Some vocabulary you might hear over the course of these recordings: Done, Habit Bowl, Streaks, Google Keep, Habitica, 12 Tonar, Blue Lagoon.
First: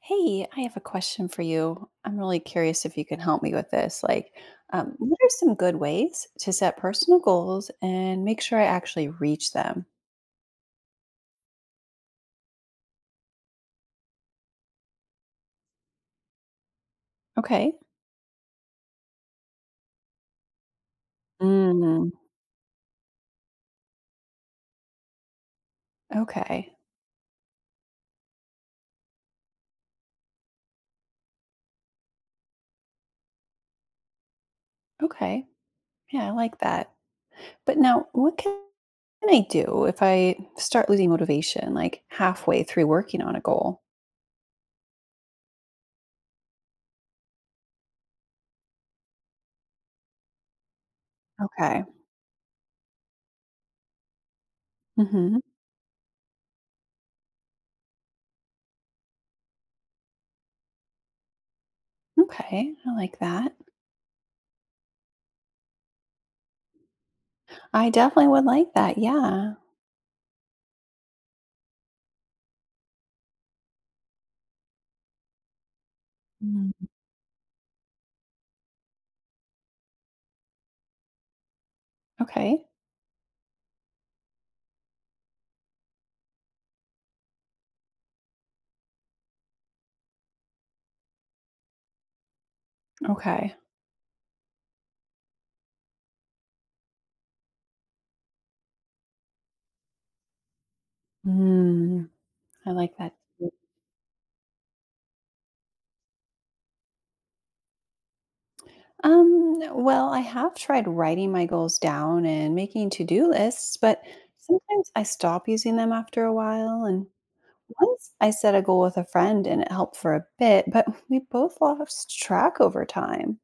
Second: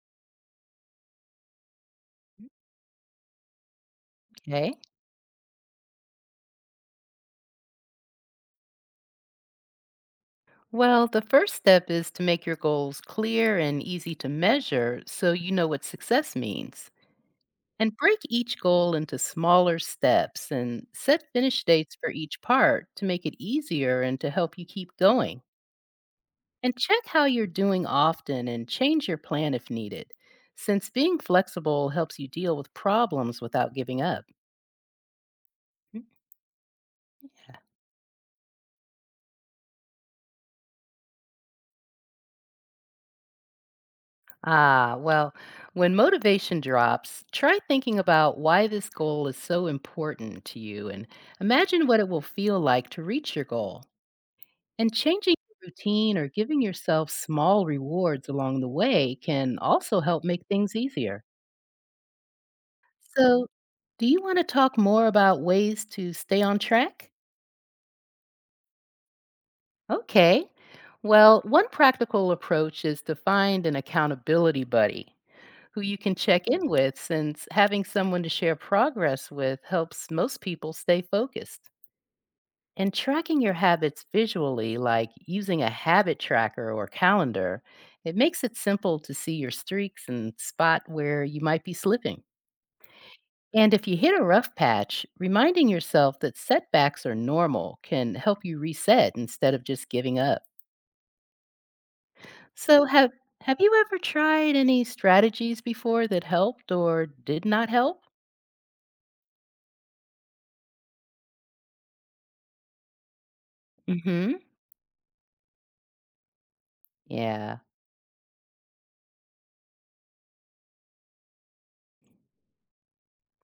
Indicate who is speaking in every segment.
Speaker 1: Hey, I have a question for you. I'm really curious if you can help me with this.
Speaker 2: Okay.
Speaker 1: What are some good ways to set personal goals and make sure I actually reach them?
Speaker 2: Well, the first step is to make your goals clear and easy to measure so you know what success means.
Speaker 1: Okay.
Speaker 2: And break each goal into smaller steps and set finish dates for
Speaker 1: Mm,
Speaker 2: each part to make it easier and to help you keep going.
Speaker 1: okay.
Speaker 2: And check how you're doing often and change your plan if needed, since being flexible helps you deal with problems without giving up.
Speaker 1: Okay. Yeah, I like that. But now, what can I do if I start losing motivation like halfway through working on a goal?
Speaker 2: Well, when motivation drops, try thinking about why this goal is so important to you and
Speaker 1: Okay.
Speaker 2: imagine what it will feel like to reach your goal. And changing
Speaker 1: Hmm.
Speaker 2: your routine or giving yourself small rewards along the way can also help make things easier.
Speaker 1: Okay. I like
Speaker 2: So,
Speaker 1: that.
Speaker 2: do you want to talk more about ways to stay on track?
Speaker 1: I definitely would like that. Yeah.
Speaker 2: Okay. Well, one practical approach is to find an accountability buddy who you can check in
Speaker 1: Mm,
Speaker 2: with since having someone to share progress with helps most people stay focused.
Speaker 1: okay.
Speaker 2: And tracking your habits visually, like using a habit tracker or calendar, it makes it simple to see your streaks and spot where you might be slipping.
Speaker 1: Okay.
Speaker 2: And if you hit a rough patch, reminding yourself that setbacks are normal can help you reset instead of just giving up.
Speaker 1: Mm, I
Speaker 2: So,
Speaker 1: like
Speaker 2: have,
Speaker 1: that.
Speaker 2: have you ever tried any strategies before that helped or did not help?
Speaker 1: I have tried writing my goals down and making to-do lists,
Speaker 2: Mm
Speaker 1: but
Speaker 2: hmm.
Speaker 1: sometimes I stop using them after a while. And
Speaker 2: Yeah.
Speaker 1: once I set a goal with a friend and it helped for a bit, but we both lost track over time.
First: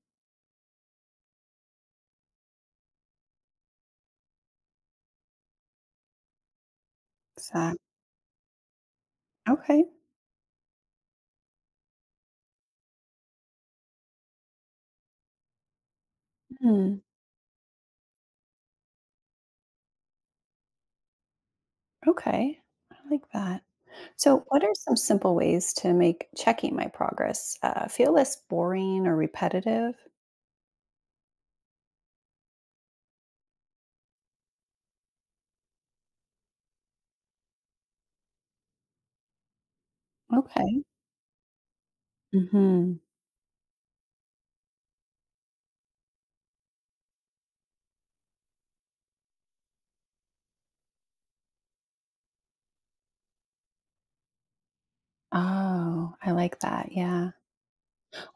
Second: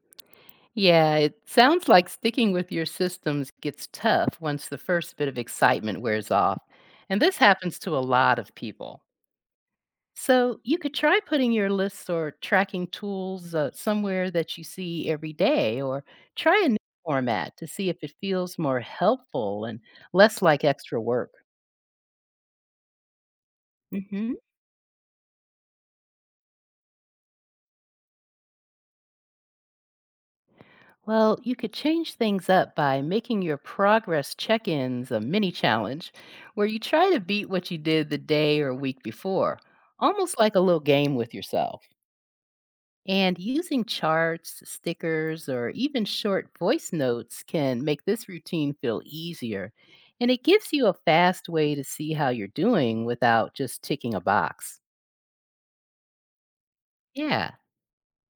Speaker 2: Yeah, it sounds like sticking with your systems gets tough once the first bit of excitement wears off. And this happens
Speaker 1: Exactly.
Speaker 2: to a lot of people.
Speaker 1: Okay.
Speaker 2: So you could try putting your lists or tracking tools somewhere that you see every day, or try a new
Speaker 1: Hmm.
Speaker 2: format to see if it feels more helpful and less like extra work.
Speaker 1: Okay. I like that.
Speaker 2: hmm
Speaker 1: So, what are some simple ways to make checking my progress feel less boring or repetitive?
Speaker 2: Well, you could change things up by making your progress check ins a mini challenge where you try to beat what you did the day or week before, almost like a little
Speaker 1: Okay.
Speaker 2: game with yourself.
Speaker 1: Hmm.
Speaker 2: And using charts, stickers, or even short voice notes can make this routine feel easier. And it gives you a fast way to see how you're doing without just ticking a box.
Speaker 1: Oh, I like that. Yeah.
Speaker 2: Yeah.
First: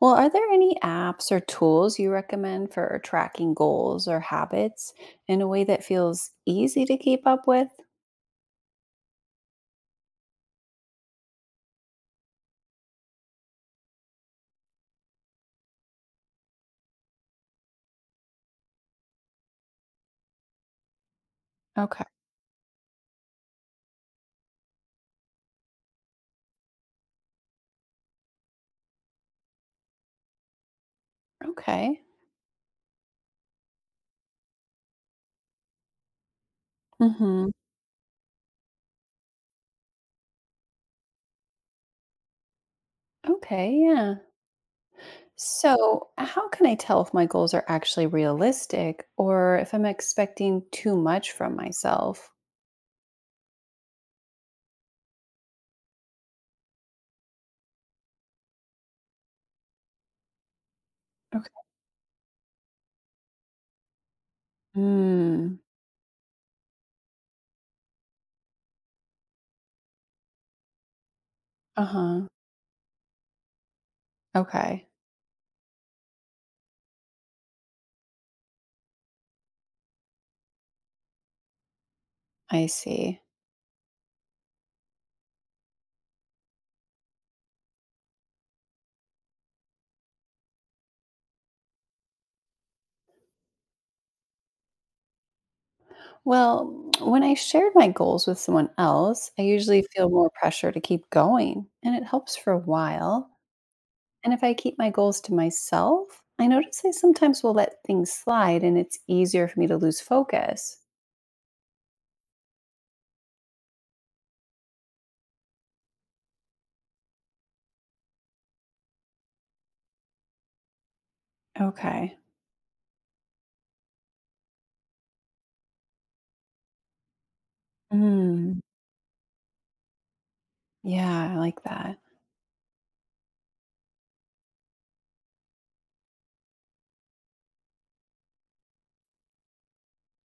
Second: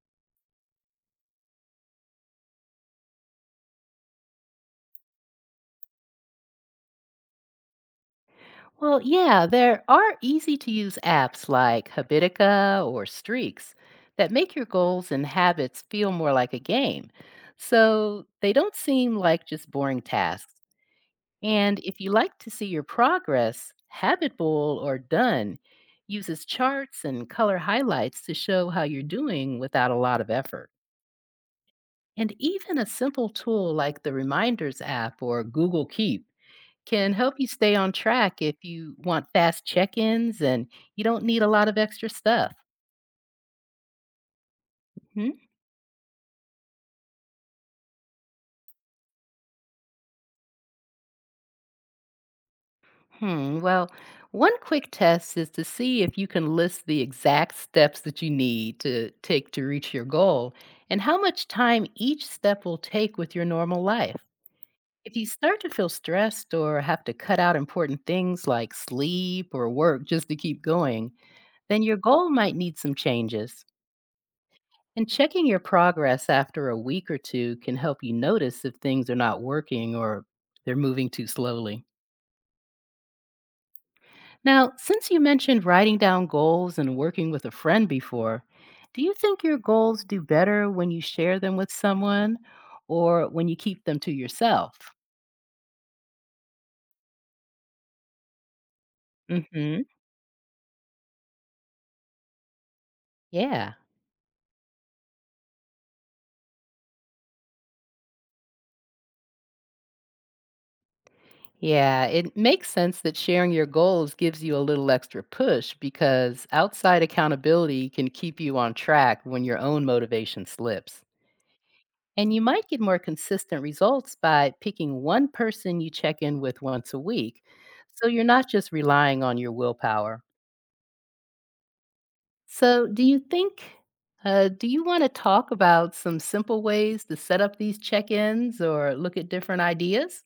Speaker 1: Well, are there any apps or tools you recommend for tracking goals or habits in a way that feels easy to keep up with?
Speaker 2: Well, yeah, there are easy to use apps like Habitica or Streaks that make your goals and habits feel more like a game. So they don't seem like just boring tasks. And if
Speaker 1: Okay.
Speaker 2: you like to see your progress, Habit Bowl or Done uses charts and color highlights to show how you're doing without a lot of effort.
Speaker 1: Okay.
Speaker 2: And even a simple tool like the Reminders app or Google Keep can help you
Speaker 1: Hmm.
Speaker 2: stay on track if you want fast check-ins and you don't need a lot of extra stuff.
Speaker 1: Okay. Yeah. So, how can I tell if my goals are actually realistic or if I'm expecting too much from myself?
Speaker 2: Hmm. Well, one quick test is to see if you can list the exact steps that you need to take to reach your goal and how much
Speaker 1: Okay.
Speaker 2: time each step will take with your normal life. If you
Speaker 1: Mm,
Speaker 2: start to feel stressed or have to cut out important things like sleep or work just to keep going, then your
Speaker 1: uh-huh.
Speaker 2: goal might need some changes.
Speaker 1: Okay.
Speaker 2: And checking your progress after a week or two can help you notice if things are not working or they're moving too slowly.
Speaker 1: I see.
Speaker 2: Now, since you mentioned writing down goals and working with a friend before, do you think your goals do better when you share them with someone or when you keep them to yourself?
Speaker 1: Well, when I shared my goals with someone else, I usually
Speaker 2: Hmm.
Speaker 1: feel more pressure to keep going, and it helps for a while.
Speaker 2: Yeah.
Speaker 1: And if I keep my goals to myself, I notice I sometimes will let things slide and it's easier for me to lose focus.
Speaker 2: Yeah, it makes sense that sharing your goals gives you a little extra push because outside accountability can keep you on track when your own motivation slips.
Speaker 1: Okay.
Speaker 2: And you might get more consistent results by picking one person you check in with once a week. So you're not
Speaker 1: Mm.
Speaker 2: just relying on your willpower.
Speaker 1: Yeah, I like that.
Speaker 2: So, do you want to talk about some simple ways to set up these check ins or look at different ideas?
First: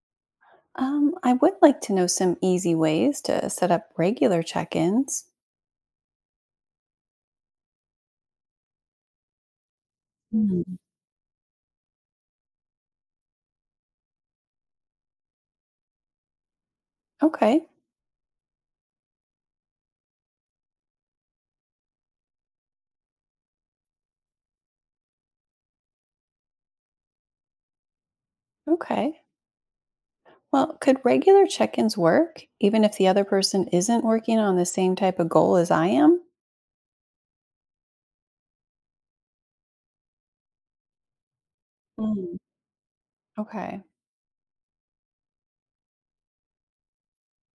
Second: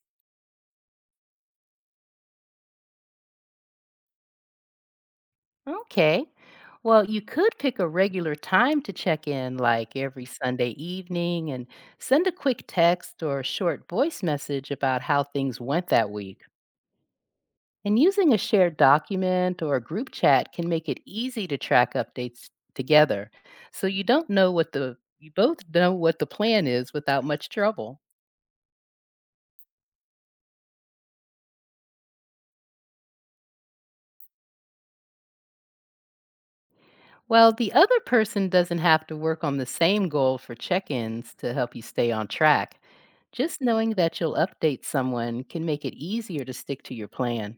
Speaker 1: I would like to know some easy ways to set up regular check ins.
Speaker 2: Okay. Well, you could pick a regular time to check in, like every
Speaker 1: Mm.
Speaker 2: Sunday evening, and send a quick text or short voice message about how things went that week.
Speaker 1: Okay.
Speaker 2: And using a shared document or a group chat can make it easy to track updates together. So you both know what the plan is without much trouble.
Speaker 1: Okay. Well, could regular check ins work even if the other person isn't working on the same type of goal as I am?
Speaker 2: Well, the other person doesn't have to work on the same goal for check-ins to help you stay on
Speaker 1: Mm.
Speaker 2: track. Just
Speaker 1: Okay.
Speaker 2: knowing that you'll update someone can make it easier to stick to your plan.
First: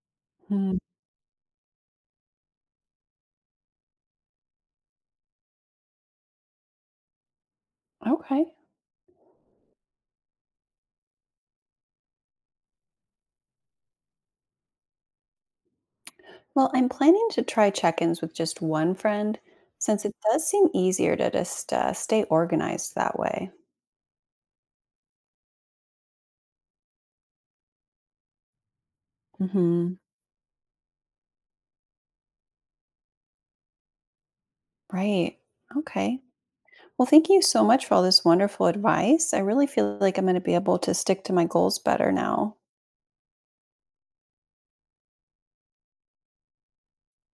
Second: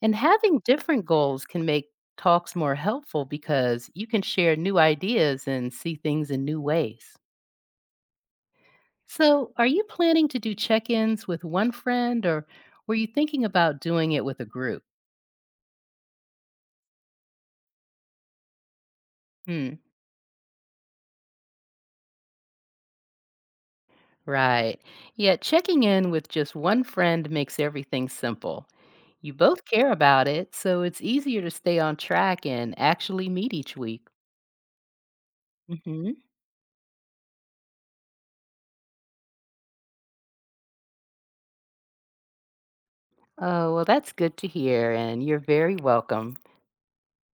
Speaker 2: And having
Speaker 1: Hmm.
Speaker 2: different goals can make talks more helpful because you can share new ideas and see things in new ways.
Speaker 1: Okay.
Speaker 2: So, are you planning to do check ins with one friend or were you thinking about doing it with a group?
Speaker 1: Well, I'm planning to try check ins with just one friend
Speaker 2: Hmm,
Speaker 1: since it does seem easier to just stay organized that way.
Speaker 2: right. Yeah, checking in with just one friend makes everything simple. You both care
Speaker 1: Hmm.
Speaker 2: about it, so it's easier to stay on track and actually meet each week.
Speaker 1: Right.
Speaker 2: hmm
Speaker 1: Okay. Well, thank you so much for all this wonderful advice. I really feel like I'm going to be able to stick to my goals better now.
Speaker 2: Oh, well, that's good to hear, and you're very welcome.